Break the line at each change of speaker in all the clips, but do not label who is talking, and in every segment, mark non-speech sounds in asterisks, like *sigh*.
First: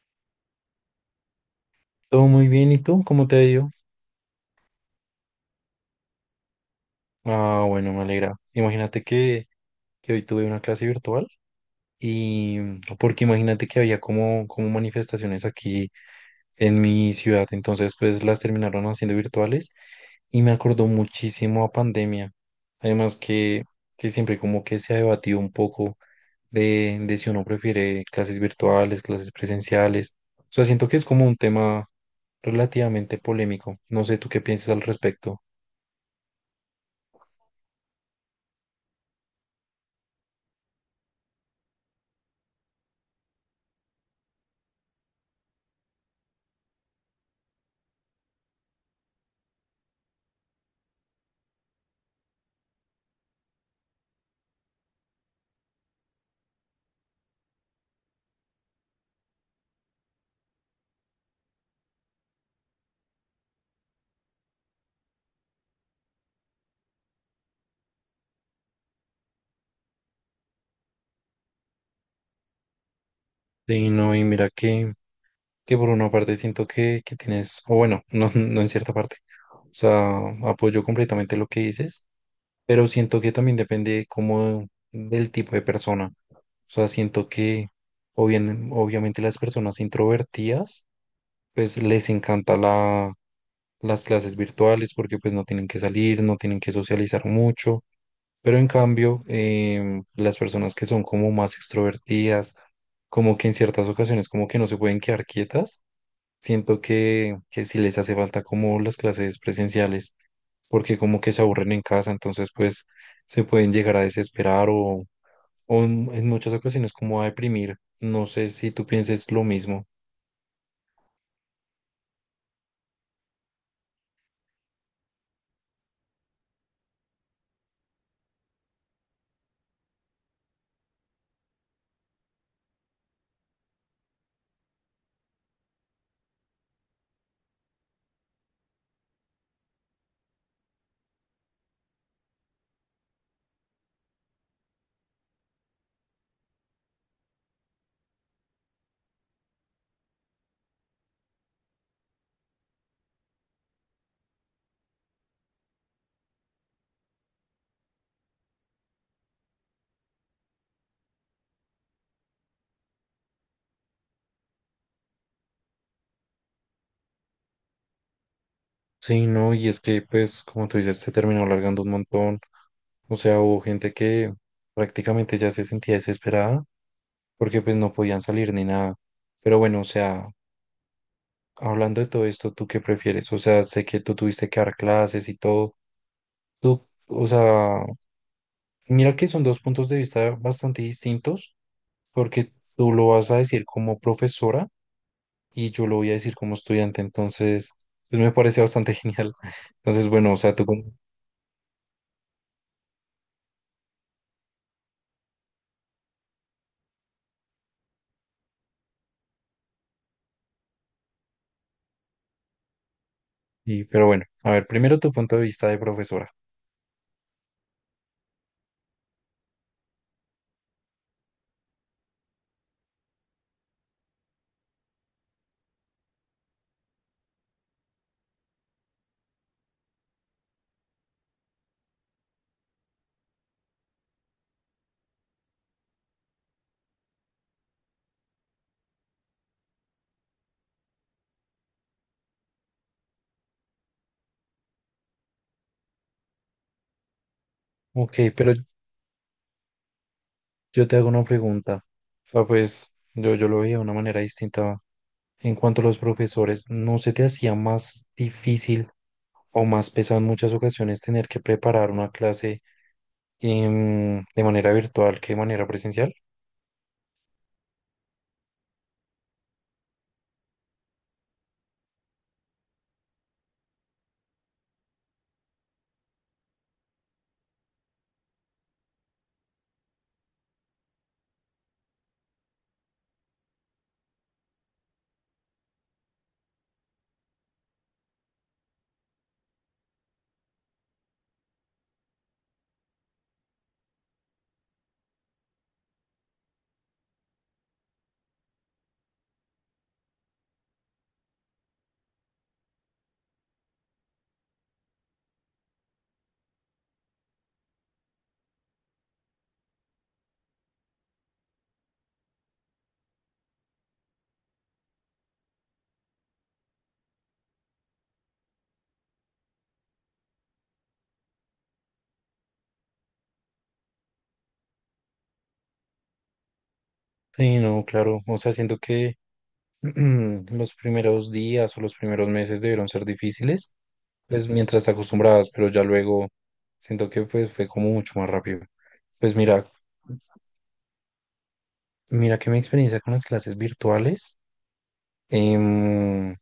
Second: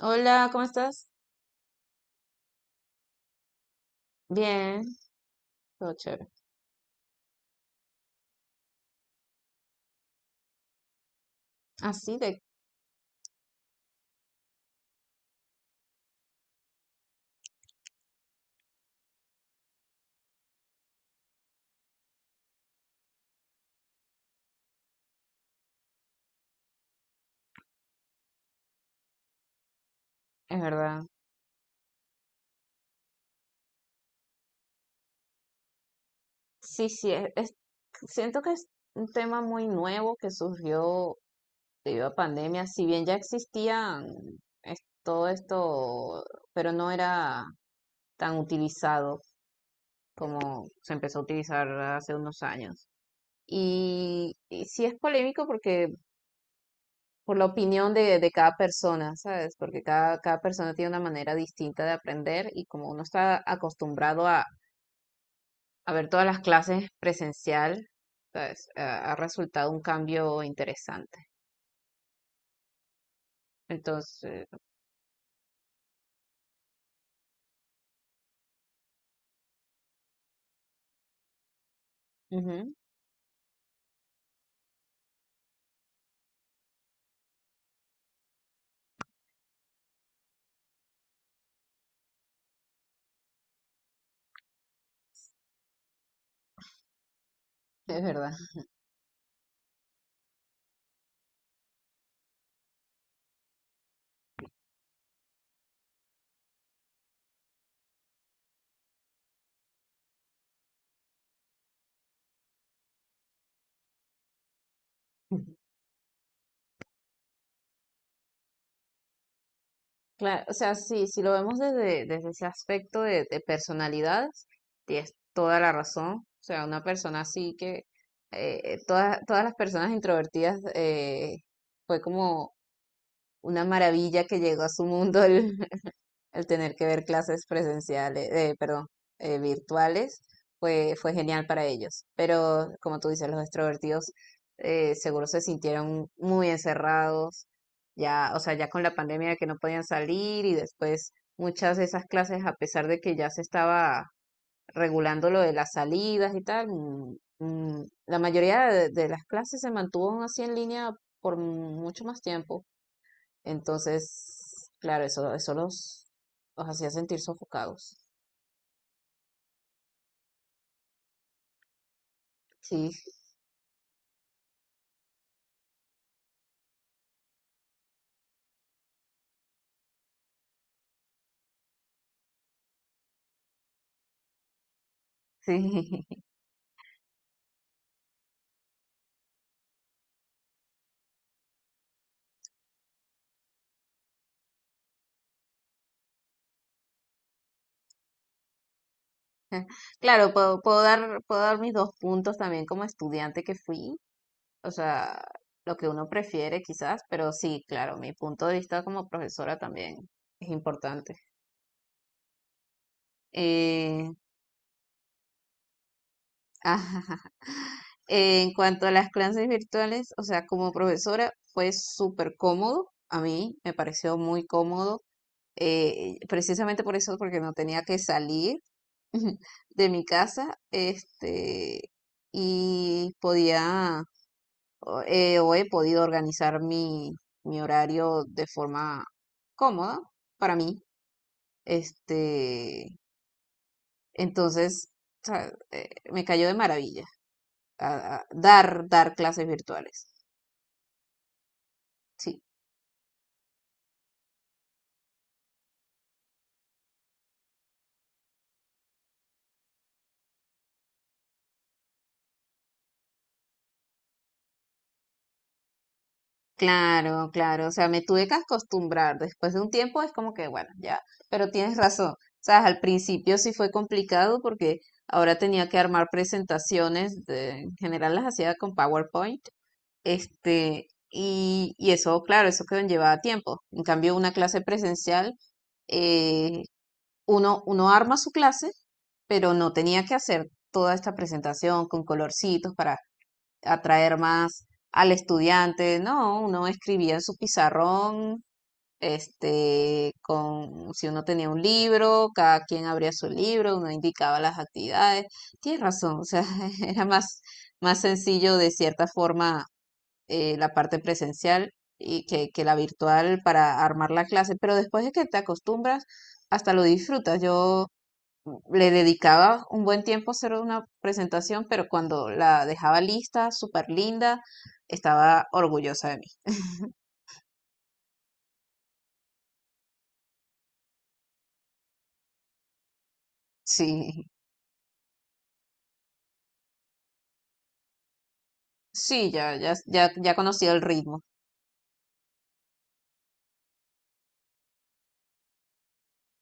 Hola, ¿cómo estás?
Todo muy bien, ¿y tú? ¿Cómo te ha ido?
Bien, todo chévere.
Ah, bueno, me alegra. Imagínate que hoy tuve una clase virtual
Así de,
y porque imagínate que había como manifestaciones aquí en mi ciudad, entonces pues las terminaron haciendo virtuales y me acordó muchísimo a pandemia. Además que siempre como que se ha debatido un poco de si uno prefiere clases virtuales, clases presenciales. O
es
sea, siento que es
verdad.
como un tema relativamente polémico. No sé tú qué piensas al respecto.
Sí, siento que es un tema muy nuevo que surgió debido a pandemia, si bien ya existían todo esto, pero no era tan utilizado como se empezó a utilizar hace unos años. Y sí es polémico porque por la opinión de cada persona, ¿sabes? Porque cada persona tiene una manera distinta de aprender y como uno está acostumbrado a ver todas las clases presencial, pues, ha resultado un cambio interesante.
Sí, no, y
Entonces,
mira que por una parte siento que tienes, o bueno, *laughs* no, no en cierta parte, o sea, apoyo completamente lo que dices,
ujú,
pero siento que también depende como del tipo de persona, o sea, siento que obviamente las personas introvertidas, pues les encanta las clases virtuales porque pues no tienen que salir, no tienen que socializar mucho,
es verdad.
pero en cambio, las personas que son como más extrovertidas, como que en ciertas ocasiones como que no se pueden quedar quietas, siento que sí les hace falta como las clases presenciales, porque como que se aburren en casa, entonces pues se pueden llegar a desesperar o en muchas ocasiones como a deprimir. No sé si tú pienses lo mismo.
Claro, o sea, sí, si lo vemos desde, desde ese aspecto de personalidades, tienes toda la razón. O sea, una persona así que todas, todas las personas introvertidas fue como una maravilla que llegó a su mundo el tener que ver clases presenciales, perdón, virtuales, fue genial para ellos. Pero como tú dices, los extrovertidos seguro se sintieron muy encerrados, ya, o sea, ya con la pandemia de que no podían salir y después muchas de esas clases, a pesar de que ya se estaba regulando lo de las salidas y tal, la mayoría de las clases se mantuvo aún así en línea por mucho más tiempo. Entonces, claro, eso los hacía sentir sofocados.
Sí, no, y es que pues como tú dices, se terminó alargando un montón.
Sí,
O sea, hubo gente que prácticamente ya se sentía desesperada porque pues no podían salir ni nada. Pero bueno, o sea, hablando de todo esto, ¿tú qué prefieres? O sea, sé que tú tuviste que dar clases y todo.
sí.
Tú, o sea, mira que son dos puntos de vista bastante distintos, porque tú lo vas a decir como profesora y yo lo voy a decir como estudiante, entonces, pues me parece bastante *laughs* genial.
*laughs*
Entonces,
Claro,
bueno, o sea, tú como...
puedo dar mis dos puntos también como estudiante que fui. O sea, lo que uno prefiere quizás, pero sí, claro, mi punto de vista como profesora también es importante.
Y, pero
Eh,
bueno, a ver, primero tu punto de vista de profesora.
*laughs* ajá. En cuanto a las clases virtuales, o sea, como profesora fue súper cómodo. A mí me pareció muy cómodo precisamente por eso, porque no tenía que salir *laughs* de mi casa, este, y podía, o he podido organizar mi, mi horario de forma cómoda para mí, este, entonces, o sea, me cayó de maravilla
Ok,
a
pero
dar, dar clases virtuales,
yo te hago una pregunta.
sí.
Ah, pues yo lo veía de una manera distinta en cuanto a los profesores. ¿No se te hacía más difícil o más pesado en muchas ocasiones tener que preparar una clase de manera virtual que de manera presencial?
Claro, claro, o sea, me tuve que acostumbrar. Después de un tiempo es como que, bueno, ya, pero tienes razón. O sea, al principio sí fue complicado porque ahora tenía que armar presentaciones, en general las hacía con PowerPoint, este, y eso, claro, eso que llevaba tiempo. En cambio, una clase presencial, eh, uno, uno arma su clase, pero no tenía que hacer toda esta presentación con colorcitos para atraer más al estudiante. No, uno escribía en su pizarrón, este, con, si uno tenía un libro, cada quien abría su libro, uno indicaba las actividades. Tienes razón, o sea, *laughs* era más, más sencillo de cierta forma la parte presencial y que la virtual para armar la clase, pero después de que te acostumbras, hasta lo disfrutas. Yo le dedicaba un buen tiempo a hacer una presentación, pero cuando la dejaba lista, súper linda, estaba orgullosa de mí.
Sí, no, claro. O sea, siento que *clears throat* los primeros días o los primeros meses debieron ser difíciles,
Sí,
pues mientras te acostumbrabas, pero ya luego siento que pues fue como mucho más rápido.
sí,
Pues mira.
ya conocía el ritmo.
Mira que mi experiencia con las clases virtuales, em,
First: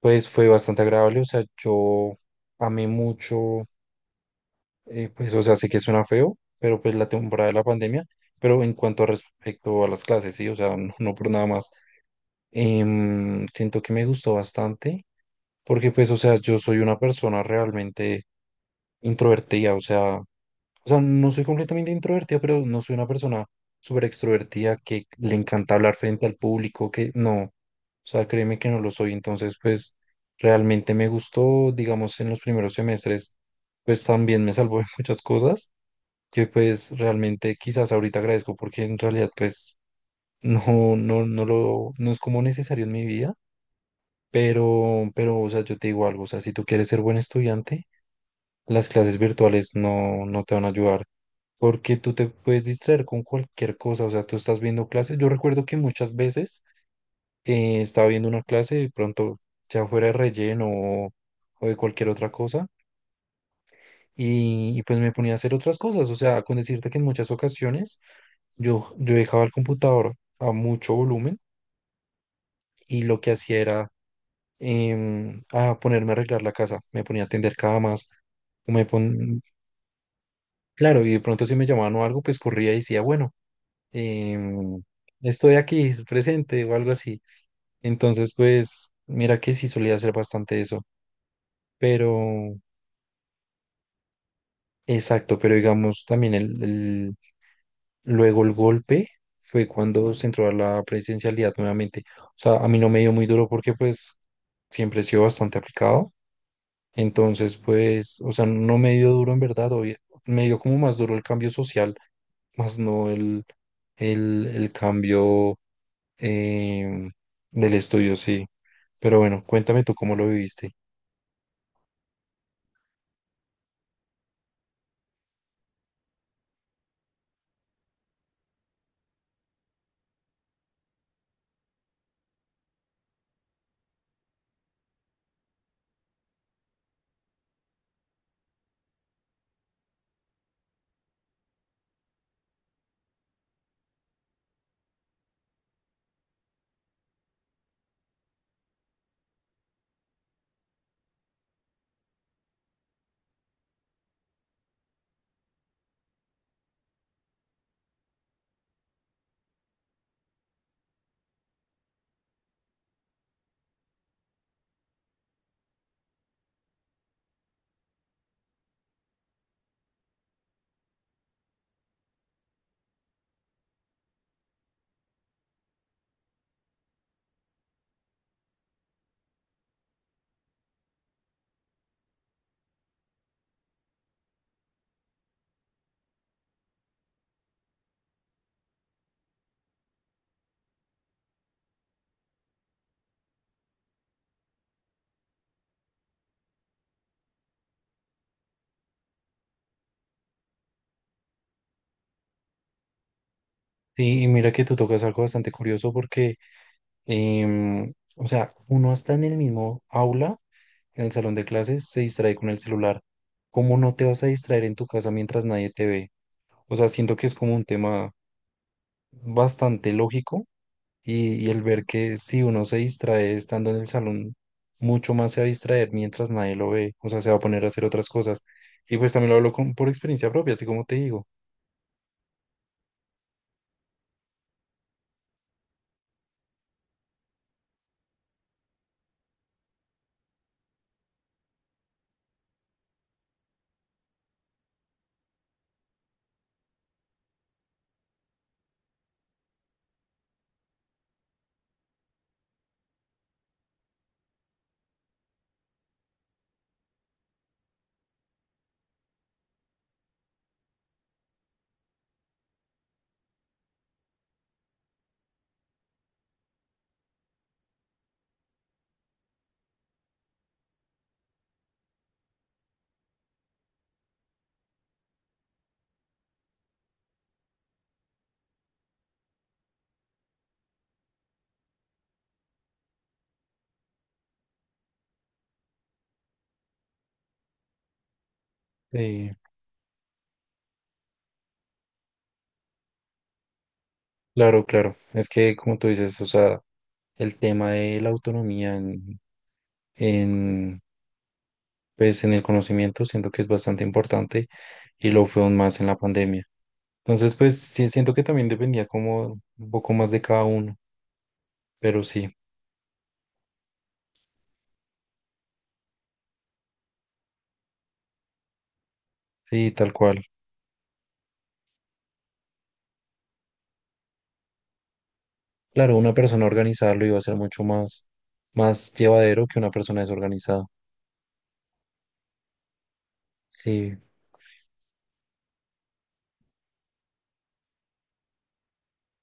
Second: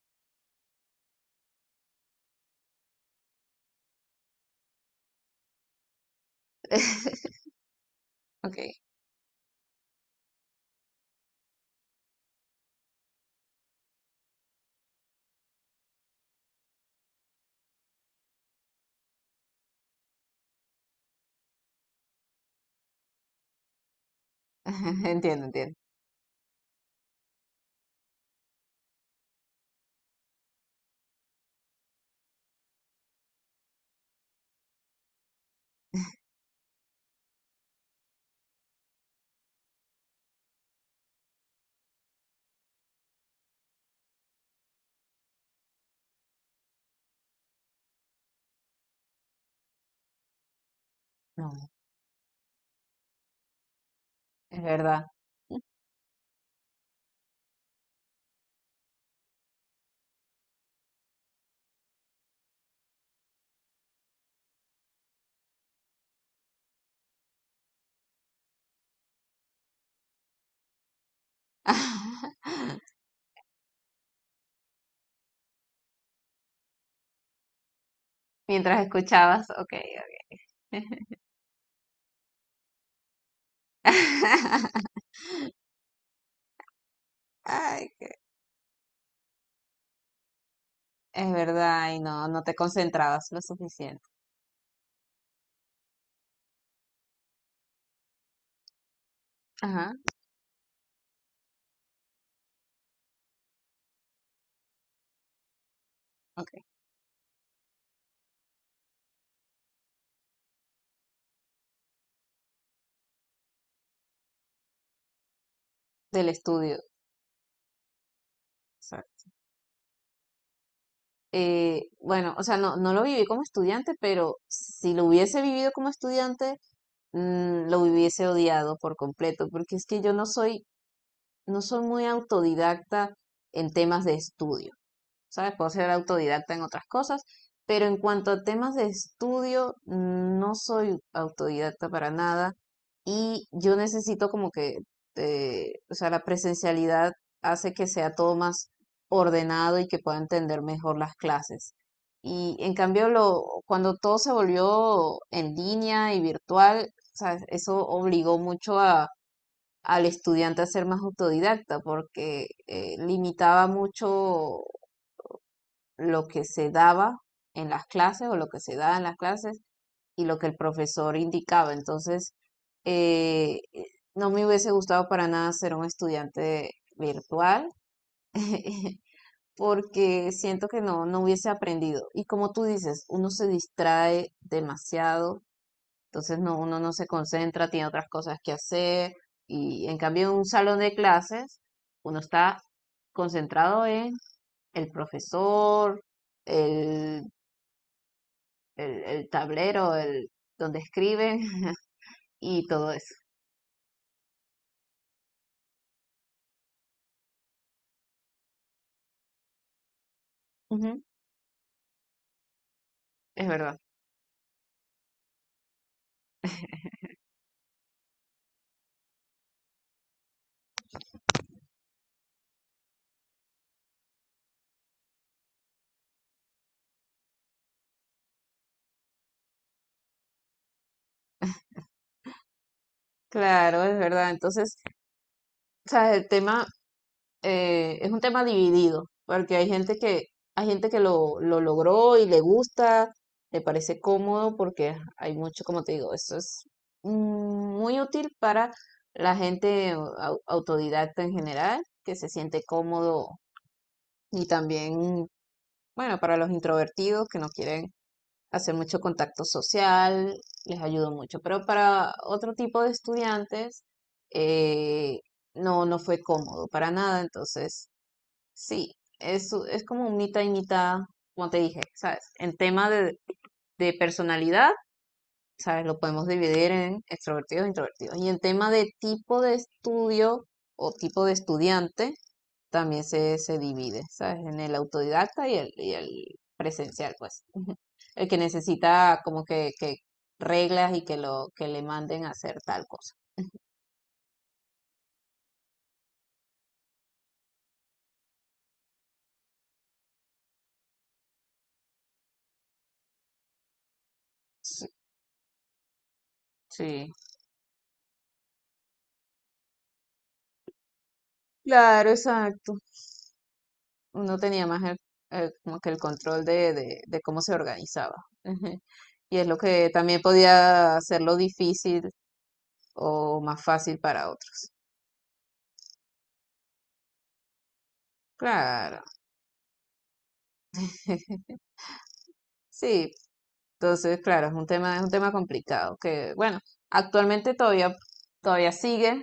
pues fue bastante agradable, o sea, yo amé mucho, pues, o sea, sé que suena feo, pero pues la
*laughs*
temporada de la pandemia,
Ok,
pero en cuanto a respecto a las clases, sí, o sea, no, no por nada más, siento que me gustó bastante, porque pues, o sea, yo soy una persona realmente introvertida, o sea, o sea, no soy completamente introvertida, pero no soy una persona súper extrovertida que
*laughs*
le
entiendo, entiendo.
encanta hablar frente al público, que no. O sea, créeme que no lo soy. Entonces, pues realmente me gustó, digamos, en los primeros semestres, pues también me salvó *laughs* de muchas cosas que pues realmente quizás ahorita agradezco porque en realidad pues no es como necesario en mi vida. Pero, o sea, yo te digo algo, o sea, si tú quieres ser buen estudiante, las clases virtuales no te van a ayudar
No,
porque tú te puedes distraer con cualquier cosa, o sea, tú estás
es
viendo
verdad.
clases, yo recuerdo que muchas veces estaba viendo una clase de pronto ya fuera de relleno o de cualquier otra cosa y pues me ponía a hacer otras cosas, o sea, con decirte que en muchas ocasiones yo dejaba el computador a mucho volumen
*laughs*
y lo que hacía era em, a ponerme a arreglar la casa, me ponía a tender camas, o
Mientras
me pon...
escuchabas, ok. Ok.
claro, y de pronto si me llamaban o algo, pues corría y decía, bueno, em,
*laughs*
estoy aquí, *laughs* presente o algo así.
Ay, qué-
Entonces, pues, mira que sí solía hacer bastante eso,
es verdad, y no, no te
pero,
concentrabas lo suficiente.
exacto, pero digamos también luego el golpe fue
Ajá,
cuando se entró a la presencialidad nuevamente. O sea, a mí no me dio muy duro porque pues siempre he sido bastante aplicado.
ok.
Entonces, pues, o sea, no me dio duro en verdad, me dio como más duro el cambio social, más no el cambio.
Del estudio.
eh, del estudio, sí. Pero bueno, cuéntame tú cómo lo viviste.
Bueno, o sea, no, no lo viví como estudiante, pero si lo hubiese vivido como estudiante, mm, lo hubiese odiado por completo, porque es que yo no soy, no soy muy autodidacta en temas de estudio. ¿Sabes? Puedo ser autodidacta en otras cosas, pero en cuanto a temas de estudio, no soy autodidacta para nada y yo necesito como que, o sea, la presencialidad hace que sea todo más ordenado y que pueda entender mejor las clases. Y en cambio, lo, cuando todo se volvió en línea y virtual, ¿sabes? Eso obligó mucho a, al estudiante a ser más autodidacta porque limitaba mucho lo que se daba en las clases o lo que se daba en las clases y lo que el profesor indicaba. Entonces, eh, eh, no me hubiese gustado para nada ser un estudiante virtual *laughs* porque siento que no, no hubiese aprendido. Y como tú dices, uno se distrae demasiado, entonces no, uno no se concentra, tiene otras cosas que hacer y en cambio en un salón de clases uno está concentrado en el profesor, el el tablero, el donde escriben *laughs* y todo eso.
Sí, y mira que tú tocas algo bastante curioso porque, o sea, uno está en el mismo aula,
Ujú,
en el salón de clases, se distrae con el celular.
es
¿Cómo
verdad.
no te vas a distraer en tu casa mientras nadie te ve? O sea, siento que es como un tema bastante lógico. Y el ver que si uno se distrae estando en el salón, mucho más se va a distraer mientras nadie lo ve, o sea, se va a poner a hacer otras cosas. Y pues también lo hablo con, por experiencia propia, así como te digo.
Claro, es verdad. Entonces, o sea, el tema es un tema dividido, porque hay gente que lo logró y le gusta, le parece cómodo, porque hay mucho, como te digo, eso es mm, muy útil para la gente autodidacta en general, que se siente cómodo y también, bueno, para los introvertidos que no quieren hacer mucho contacto social, les ayudó mucho, pero para otro tipo de estudiantes eh, no, no fue cómodo para nada, entonces sí, es como un mitad y mitad, como te dije, ¿sabes? En tema de personalidad, ¿sabes? Lo podemos dividir en extrovertidos e introvertidos, y en tema de tipo de estudio o tipo de estudiante, también se divide, ¿sabes? En el autodidacta y el presencial, pues el que necesita
Eh,
como que reglas y que lo que le manden a hacer tal cosa.
claro, claro, es que como tú dices, o sea, el tema de la autonomía en, pues, en el conocimiento siento que es bastante importante
Sí,
y lo fue aún más en la pandemia.
sí.
Entonces, pues sí, siento que también dependía como un poco más de cada uno, pero
Claro,
sí,
exacto. Uno tenía más el, como que el control de cómo se organizaba. Ujú. Y es lo
sí,
que
tal
también
cual.
podía hacerlo difícil o más fácil para otros.
Claro, una persona organizada lo iba a hacer más
Claro.
llevadero que una persona desorganizada.
*laughs* Sí,
Sí,
entonces, claro, es un tema complicado que, bueno, actualmente todavía, todavía sigue,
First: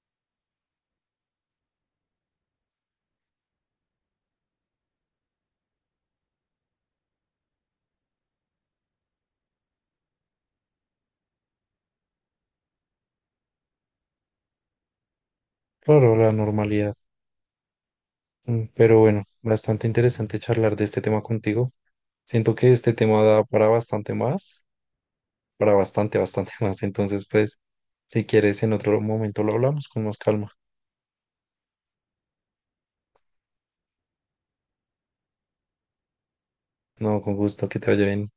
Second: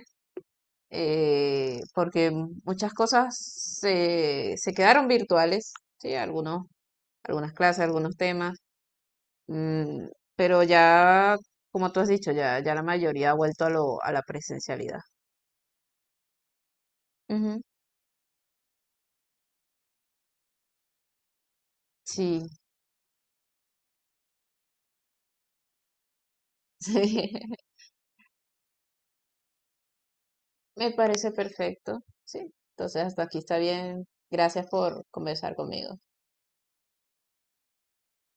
porque muchas cosas se, se quedaron virtuales, ¿sí? Algunas clases, algunos temas, mm, pero ya, como tú has dicho, ya la mayoría ha vuelto a lo, a la presencialidad.
claro, la normalidad.
Ujú,
Mm, pero bueno, bastante interesante charlar de este tema contigo.
sí,
Siento que este tema da para bastante más, para bastante *laughs*
*laughs*
más. Entonces,
sí,
pues, si quieres, en otro momento lo hablamos con más calma.
me parece perfecto, sí. Entonces, hasta aquí está bien. Gracias por conversar conmigo.
No, con gusto, que te vaya bien.